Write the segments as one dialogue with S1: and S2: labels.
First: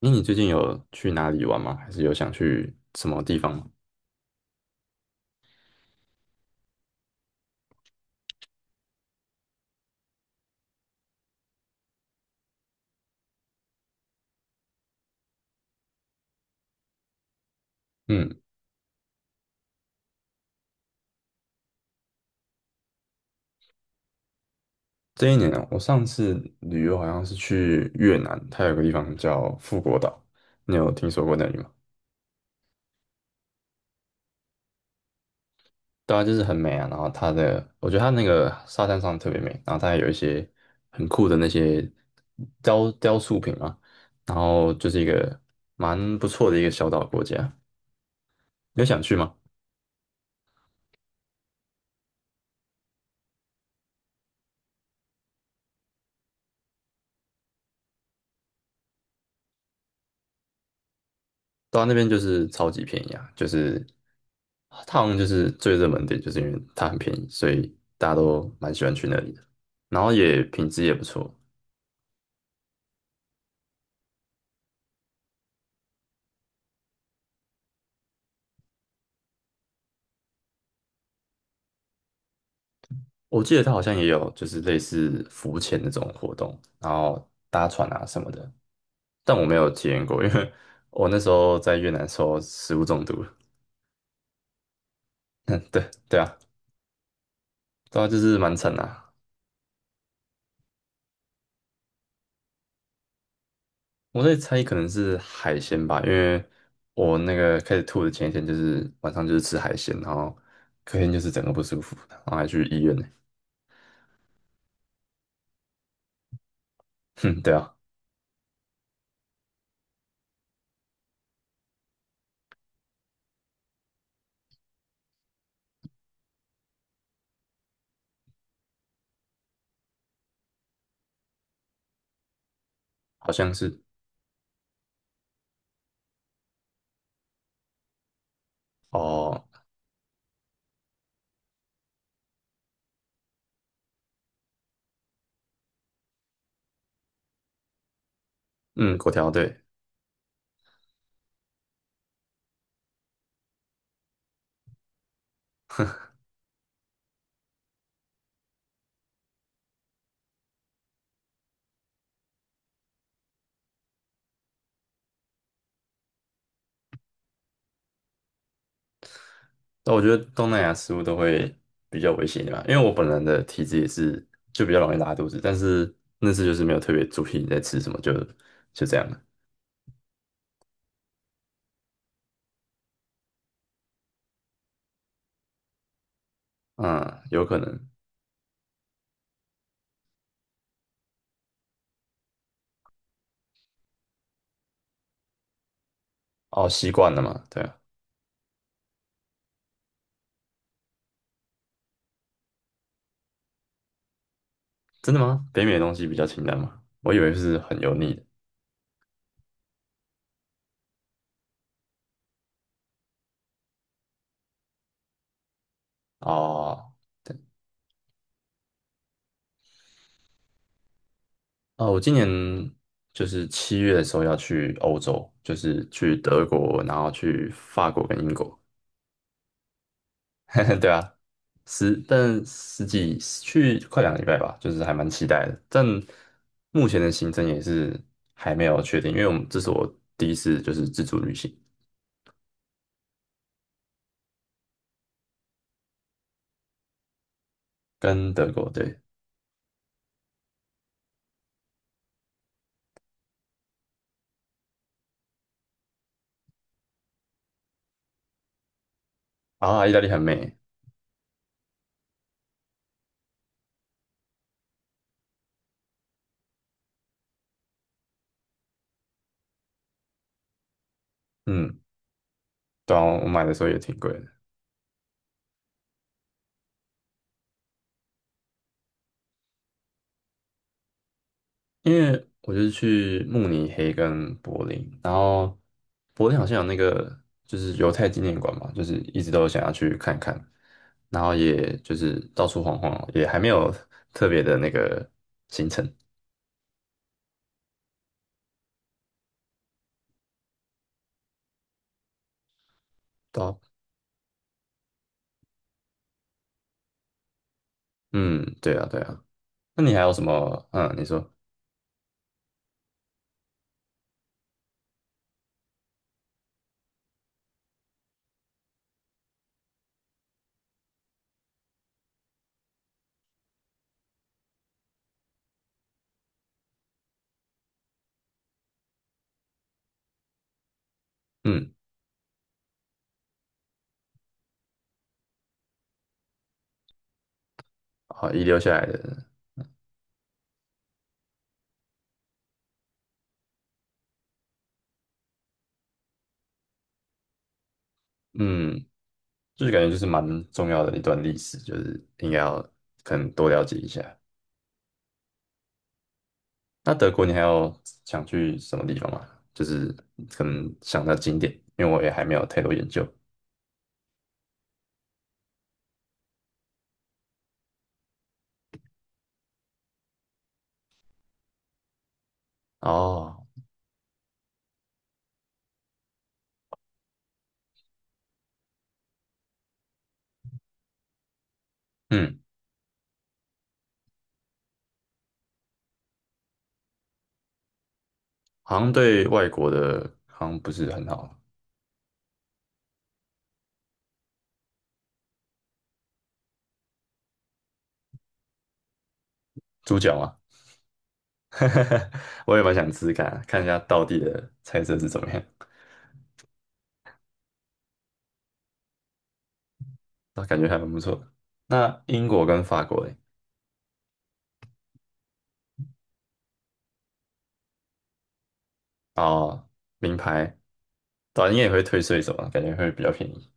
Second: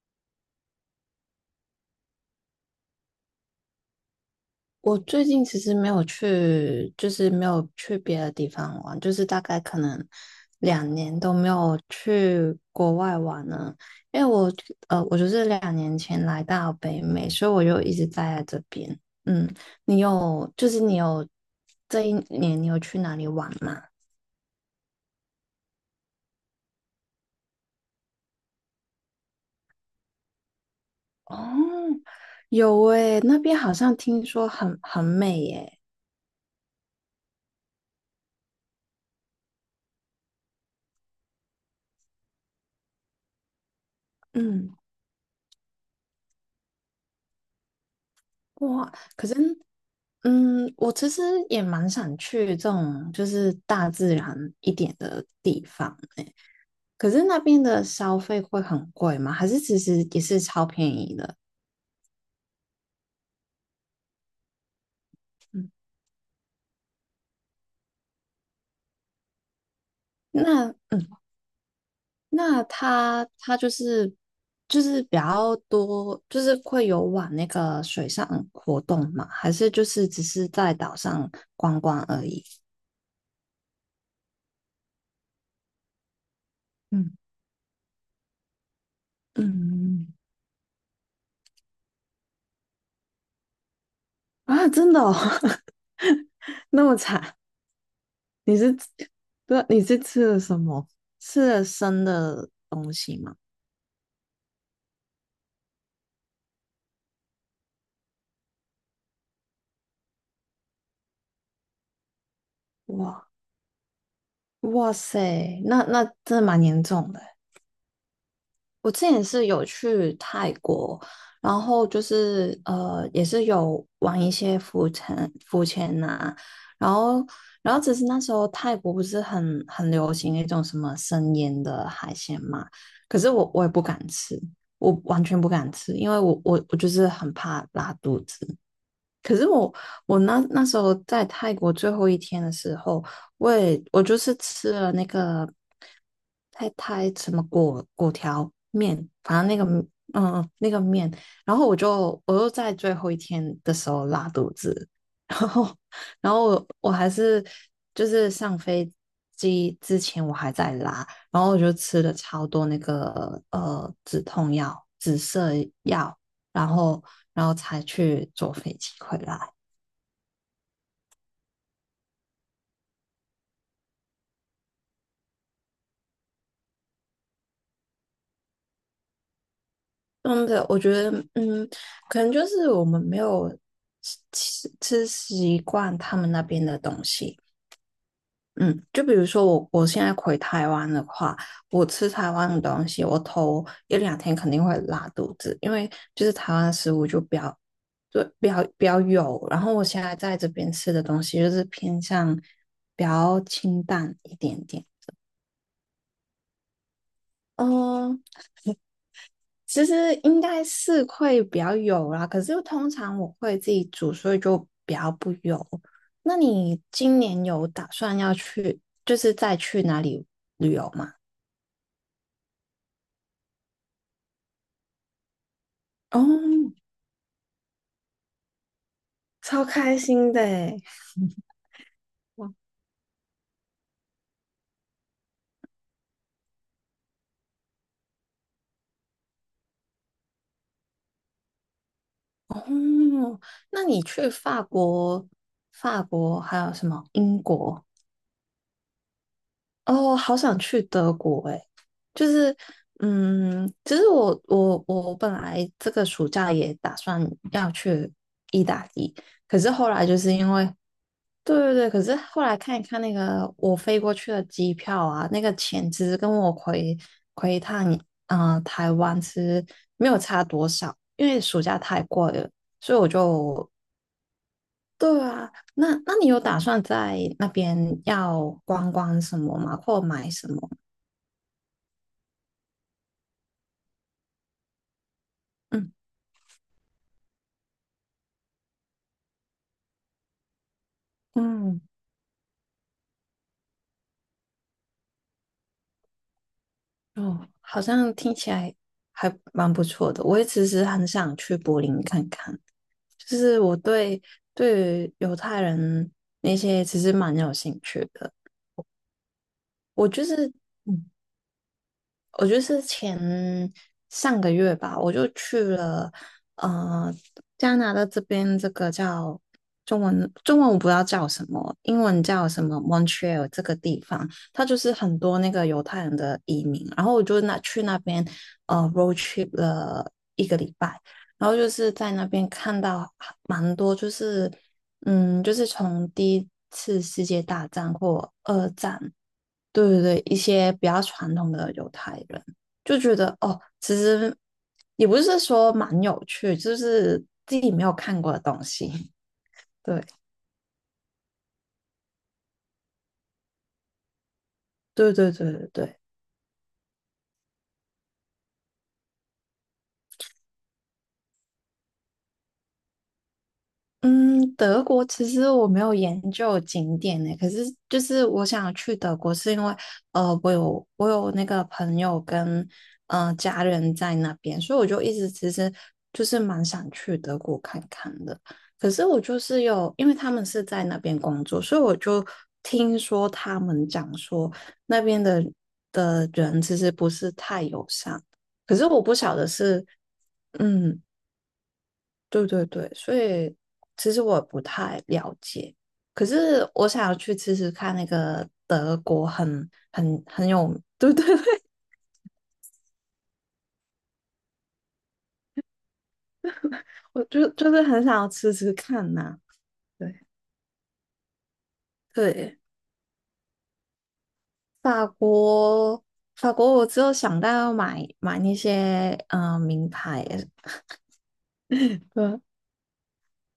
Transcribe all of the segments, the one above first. S1: 那你最近有去哪里玩吗？还是有想去什么地方吗？
S2: 我最近其实没有去，就是没有去别的地方玩，就是大概可能两年都没有去国外玩了。因为我就是2年前来到北美，所以我就一直待
S1: 嗯，
S2: 在这边。嗯，你有，就是你有这一年你有去哪里玩吗？
S1: 这一年啊，我上次旅游好像是去越南，它有个地方叫富国岛，你有听说过
S2: 哦，
S1: 那里吗？
S2: 有诶，那边好像听说很美耶。
S1: 对啊，就是很美啊，然后它的，我觉得它那个沙滩上特别美，然后它还有一些很酷的那些雕塑品啊，然
S2: 嗯，
S1: 后就是一个蛮不错的一个小岛国家，你有
S2: 哇，
S1: 想去
S2: 可
S1: 吗？
S2: 是我其实也蛮想去这种就是大自然一点的地方诶，可是那边的消费会很贵吗？还是其实也是超便宜的？
S1: 到那边就是超级便宜啊，就是它好像就是
S2: 嗯。
S1: 最热门点，就是因为它很便宜，所以大家都蛮喜欢去那里的。然后也品
S2: 那
S1: 质也不错，
S2: 那它就是比较多，就是会有往那个水上活动嘛？还是就是只是在岛上观光而已？
S1: 我记得它好像也有就是类似浮潜那种活动，然
S2: 嗯
S1: 后搭船啊什么的，但我没有体验
S2: 嗯，
S1: 过，因为我那时候在越南的时候食物中毒了。
S2: 啊，真的哦。
S1: 对对 啊，
S2: 那么惨。
S1: 对啊，就是蛮
S2: 你
S1: 惨
S2: 是
S1: 的
S2: 吃
S1: 啊。
S2: 对，你是吃了什么？吃了生的东西吗？
S1: 我在猜可能是海鲜吧，因为我那个开始吐的前一天就是晚上就是吃海鲜，然后隔天就是整个不舒服，然后还去医院呢。
S2: 哇哇塞，那真的蛮严重 的欸。
S1: 哼，对啊。
S2: 我之前是有去泰国，然后就是也是有玩一些浮沉浮潜呐、然后只是那时候泰国不是很流行那种什么生腌的海鲜嘛，可是
S1: 好
S2: 我
S1: 像
S2: 我也
S1: 是
S2: 不敢吃，我完全不敢吃，因为我就是很怕拉肚子。可
S1: 哦，
S2: 是我那时候在泰国最后一天的时候，我就是吃了那个太太什么果果条
S1: 嗯，
S2: 面，
S1: 粿条
S2: 反正
S1: 对。
S2: 那个面，然后我又在最后一天的时候拉肚子，然后我还是就是上飞机之前我还在拉，然后我就吃了超多那个止痛药、止泻药。然后才去坐飞机回来。
S1: 但我觉得东南亚食物都会比较危险一点吧，因为我本人的体质也是就比较容易拉肚子，但是那次就是没有特别注意在吃什么，就这样了。
S2: 真的，我觉得，可能就是我们没有吃习惯他们那边的东
S1: 嗯，
S2: 西。
S1: 有可能。
S2: 嗯，就比如说我现在回台湾的话，我吃台湾的东西，我头一两天肯定会拉肚子，因为就是台湾
S1: 哦，
S2: 的
S1: 习
S2: 食物
S1: 惯
S2: 就
S1: 了
S2: 比
S1: 嘛，
S2: 较，
S1: 对啊。
S2: 对，比较油，然后我现在在这边吃的东西就是偏向比较清淡一点点。
S1: 真的吗？北美的东西比较清淡吗？我以为是很油腻的。
S2: 嗯，其实应该是会比较油啦，可是通常我会自己煮，所以就比较不油。那你
S1: 哦。
S2: 今年有打算要去，就是再去哪里旅游吗？
S1: 哦，我今年就是七月的时候要去欧洲，就是去
S2: 哦，
S1: 德国，然后去法国跟英国。
S2: 超开心的诶。
S1: 对啊，十几去快两个礼拜吧，就是还蛮期待的。但目前的行程也是还没有确定，因为我们这是我第一次就是自助旅行，
S2: 哦，那你去法国、还有什么英国。
S1: 跟德国对
S2: 哦，好想去德国诶，就是，其实我本来这个暑假也打算要去意大利，可是
S1: 啊。
S2: 后
S1: 意大
S2: 来
S1: 利
S2: 就
S1: 很
S2: 是因
S1: 美，
S2: 为，对对对，可是后来看一看那个我飞过去的机票啊，那个钱其实跟我回一趟台湾其实没有差多少，因为暑假
S1: 嗯，
S2: 太贵了，所
S1: 对
S2: 以
S1: 啊，
S2: 我
S1: 我买的时候
S2: 就。
S1: 也挺贵的。
S2: 对啊，那你有打算在那边要观光什么吗？或买什么？
S1: 因为我就是去慕尼黑跟柏林，然后
S2: 嗯
S1: 柏林好像有那个就是犹太纪念馆嘛，就是一直都想要去看看，然后也
S2: 嗯，
S1: 就是到处晃晃，也还没有特别的那个行程。
S2: 哦，好像听起来还蛮不错的。我也其实很想去柏林看看，就
S1: 到，
S2: 是对于犹太人那些其实蛮有兴趣的。
S1: 嗯，对啊，对啊。那你还
S2: 我
S1: 有什
S2: 就是
S1: 么？嗯，你
S2: 嗯。
S1: 说，
S2: 我就是上个月吧，我就去了呃加拿大这边这个叫中文我不知道叫什么，英文叫什么 Montreal 这个地方，它就是很多那个犹太人的移民，然后我就去那边road trip 了一个礼拜，然后就
S1: 嗯，
S2: 是在那边看到蛮多就是。嗯，就是从第一次世界大战
S1: 好，
S2: 或
S1: 遗留
S2: 二
S1: 下来
S2: 战，
S1: 的，
S2: 对对对，一些比较传统的犹太人就觉得哦，其实也不是说蛮有趣，就是自己没有看过的东
S1: 嗯，
S2: 西。
S1: 就是感 觉就
S2: 对
S1: 是蛮重要的一段历史，就是应该要可能多了解一下。
S2: 对对对对对。
S1: 那德国你还有想去什么地方吗？就是可能想到景点，因为我也还没有太多研究。
S2: 嗯，德国其实我没有研究景点呢，可是就是我想去德国，是因为我有那个朋友跟
S1: 哦，
S2: 家人在那边，所以我就一直其实就是蛮想去德国看看的。可是我就是有，因为他们是在那边工作，所以我就
S1: 嗯，
S2: 听说他们讲说那边的人其实不是太友善，可
S1: 好
S2: 是
S1: 像
S2: 我不
S1: 对
S2: 晓得
S1: 外国
S2: 是
S1: 的好像不是
S2: 嗯。
S1: 很好。
S2: 对对对，所以其实我也不太了解，可是我想要去吃吃看那个德国很
S1: 猪脚
S2: 很
S1: 吗？
S2: 很有，对对对，
S1: 我也蛮想吃吃看啊，看一下道地的菜色是怎么样，
S2: 我就是很想要吃吃看呐、对
S1: 那感觉还蛮不错的。那英国
S2: 对，
S1: 跟法国嘞，
S2: 法国法国，我只有想到要买买那些
S1: 哦，
S2: 名
S1: 名
S2: 牌，
S1: 牌，短你也会退税什
S2: 对
S1: 么，感觉会比较便宜。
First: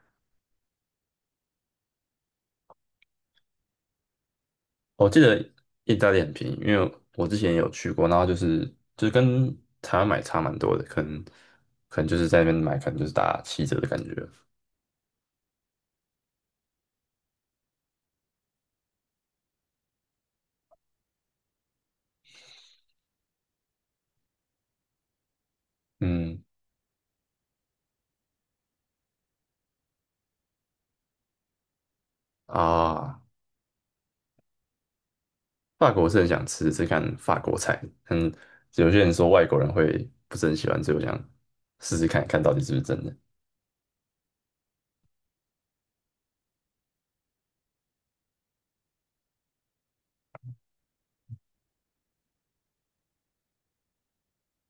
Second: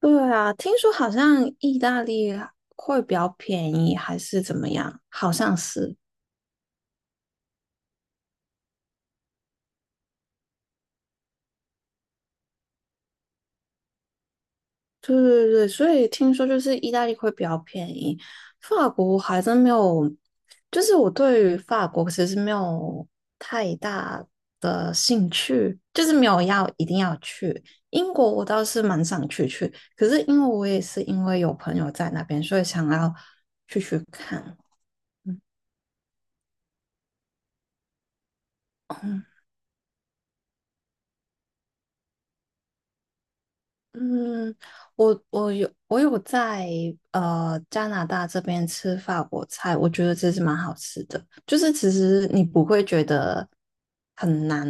S2: 对啊，听说好像意大利会比较便宜，还是怎么样？
S1: 我记
S2: 好
S1: 得
S2: 像
S1: 意
S2: 是。
S1: 大利很便宜，因为我之前也有去过，然后就是就是跟台湾买差蛮多的，可能就是在那边买，可能就是打七折的感觉。
S2: 对对对，所以听说就是意大利会比较便宜，法国还真没有，就是我对于法国其实没有太大的兴趣，就是没有
S1: 嗯
S2: 要一定要去。英国我倒是蛮想去，可是因为我也是因为有朋友在那边，所以想要
S1: 啊，
S2: 去看。
S1: 法国是很想吃吃看法国菜，嗯，有些人
S2: 嗯。
S1: 说外国人会不是很喜欢，所以我想试试看看到底是不是真的。
S2: 嗯，我有在加拿大这边吃法国菜，我觉得这是蛮好吃的。就是其实你不会觉得很难，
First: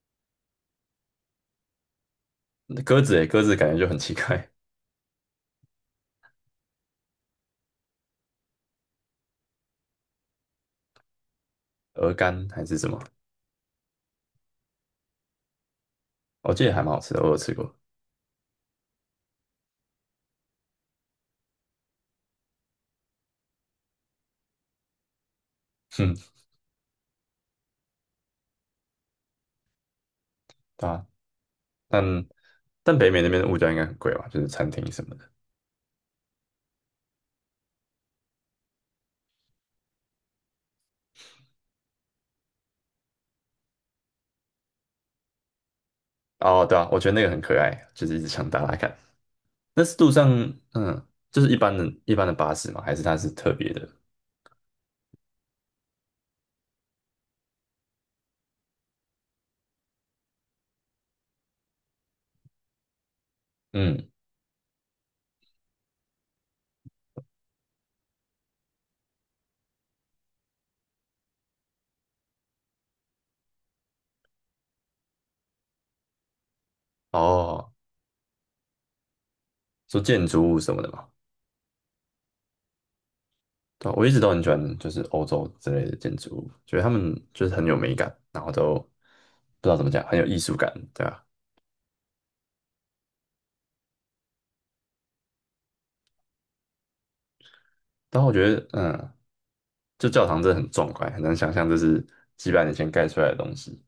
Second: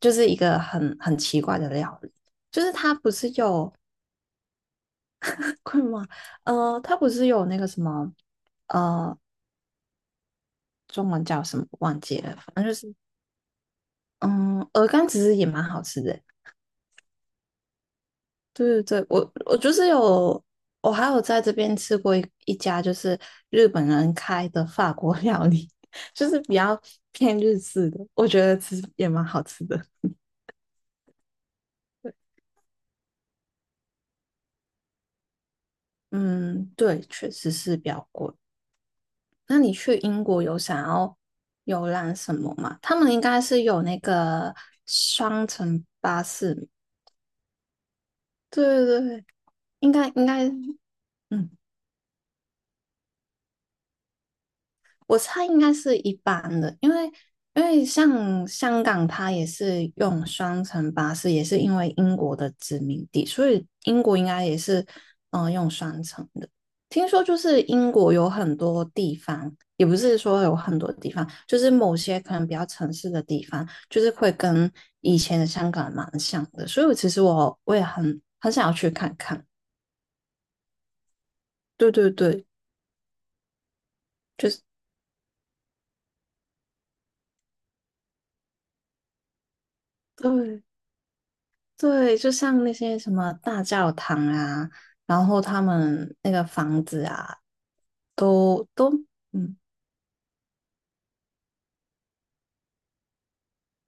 S2: 就是一个很奇怪的料理。就是
S1: 那
S2: 它
S1: 鸽
S2: 不
S1: 子诶，
S2: 是
S1: 鸽子感
S2: 有
S1: 觉就很奇怪，
S2: 困吗？它不是有那个什么呃中文叫什么忘
S1: 鹅
S2: 记了，反
S1: 肝还
S2: 正就
S1: 是什
S2: 是
S1: 么，
S2: 嗯鹅肝其实也蛮好吃的。
S1: 我记得还蛮好吃的，我有吃过。
S2: 对对对，我就是有，我还有在这边吃过一家就是日本人开的法国 料理，
S1: 哼
S2: 就是比较偏日式的，我觉得吃也蛮好吃的。
S1: 对啊，但但北美那边的物价应该很贵吧，就是餐厅什么的。
S2: 嗯，对，确实是比较贵。那你去英国有想要游览什么吗？他们应该是有那个双层巴
S1: 哦，
S2: 士，
S1: 对啊，我觉得那个很可爱，就是一直想打打
S2: 对
S1: 看。
S2: 对对，
S1: 那
S2: 应
S1: 是
S2: 该
S1: 路
S2: 应
S1: 上，
S2: 该，
S1: 嗯，就是
S2: 嗯，
S1: 一般的巴士嘛，还是它是特别的？
S2: 我猜应该是一般的，因为像香港，它也是用双层巴士，也是因为英国的殖民地，所以英
S1: 嗯，
S2: 国应该也是用双层的。听说就是英国有很多地方，也不是说有很多地方，就是某些可能比较城市的地方，就是会跟以前的香港蛮像的，所以我其实我
S1: 哦，
S2: 我也很想要去看看。
S1: 说建筑物什么的嘛。
S2: 对对对，
S1: 对啊我一直都很喜
S2: 就是
S1: 欢，就是欧洲之类的建筑物，觉得他们就是很有美感，然后都不知道怎么讲，很有艺术
S2: 对。
S1: 感，对啊。
S2: 对，就像那些什么大教堂啊，然后他们那个房子啊，
S1: 然后我觉得，
S2: 都
S1: 嗯，
S2: 嗯，
S1: 就教堂真的很壮观，很难想象这是几百年前盖出来的东西。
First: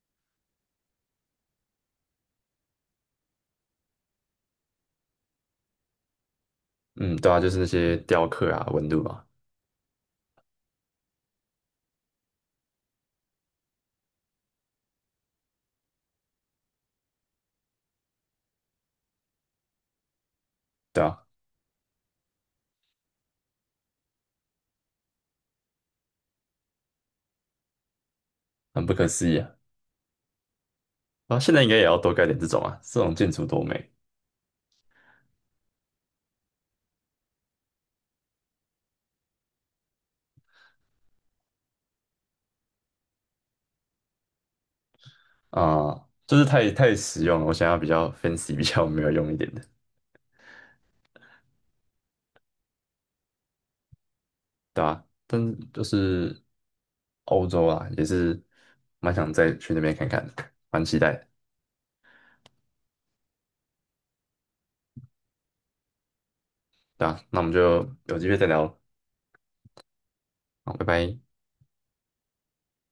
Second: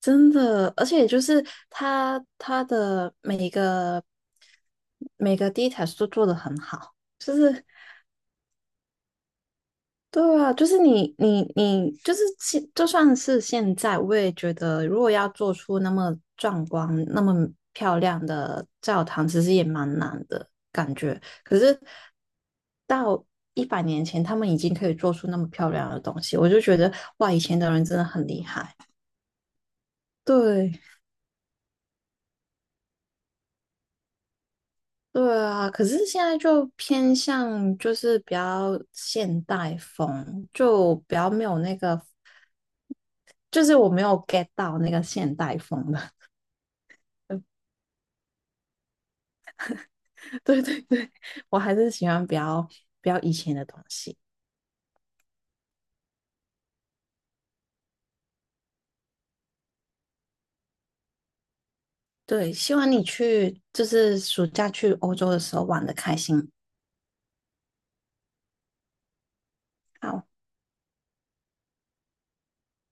S2: 真的，而且就是他的每个 details 都做得很好，
S1: 嗯，对
S2: 就
S1: 啊，就是
S2: 是
S1: 那些雕刻啊、纹路啊，
S2: 对啊，就是你，就是就算是现在，我也觉得，如果要做出那么壮观、那么漂亮的教堂，其实也蛮难的感
S1: 对
S2: 觉。
S1: 啊，
S2: 可是到100年前，他们已经可以做出那么漂亮的东西，我就觉得，哇，以前的人真的很厉害。
S1: 很不可思议啊。
S2: 对，
S1: 啊，现在应该也要多盖点这种啊，这种建筑多美
S2: 对啊，可是现在就偏向就是比较现代风，就比较没有那个，就是我没有 get 到那个现代风
S1: 啊、
S2: 的。
S1: 就是太实用了。我想要比较 fancy、比较没有用一点的，
S2: 对对对，我还是喜欢比较以前的东西。
S1: 对吧、但就是欧洲啊，也是蛮想再去那边看看的，蛮期待的，
S2: 对，希望你去就是暑假去欧洲的时候玩的开心。
S1: 对吧、那我们就有机会再聊，
S2: 好。
S1: 好，拜拜。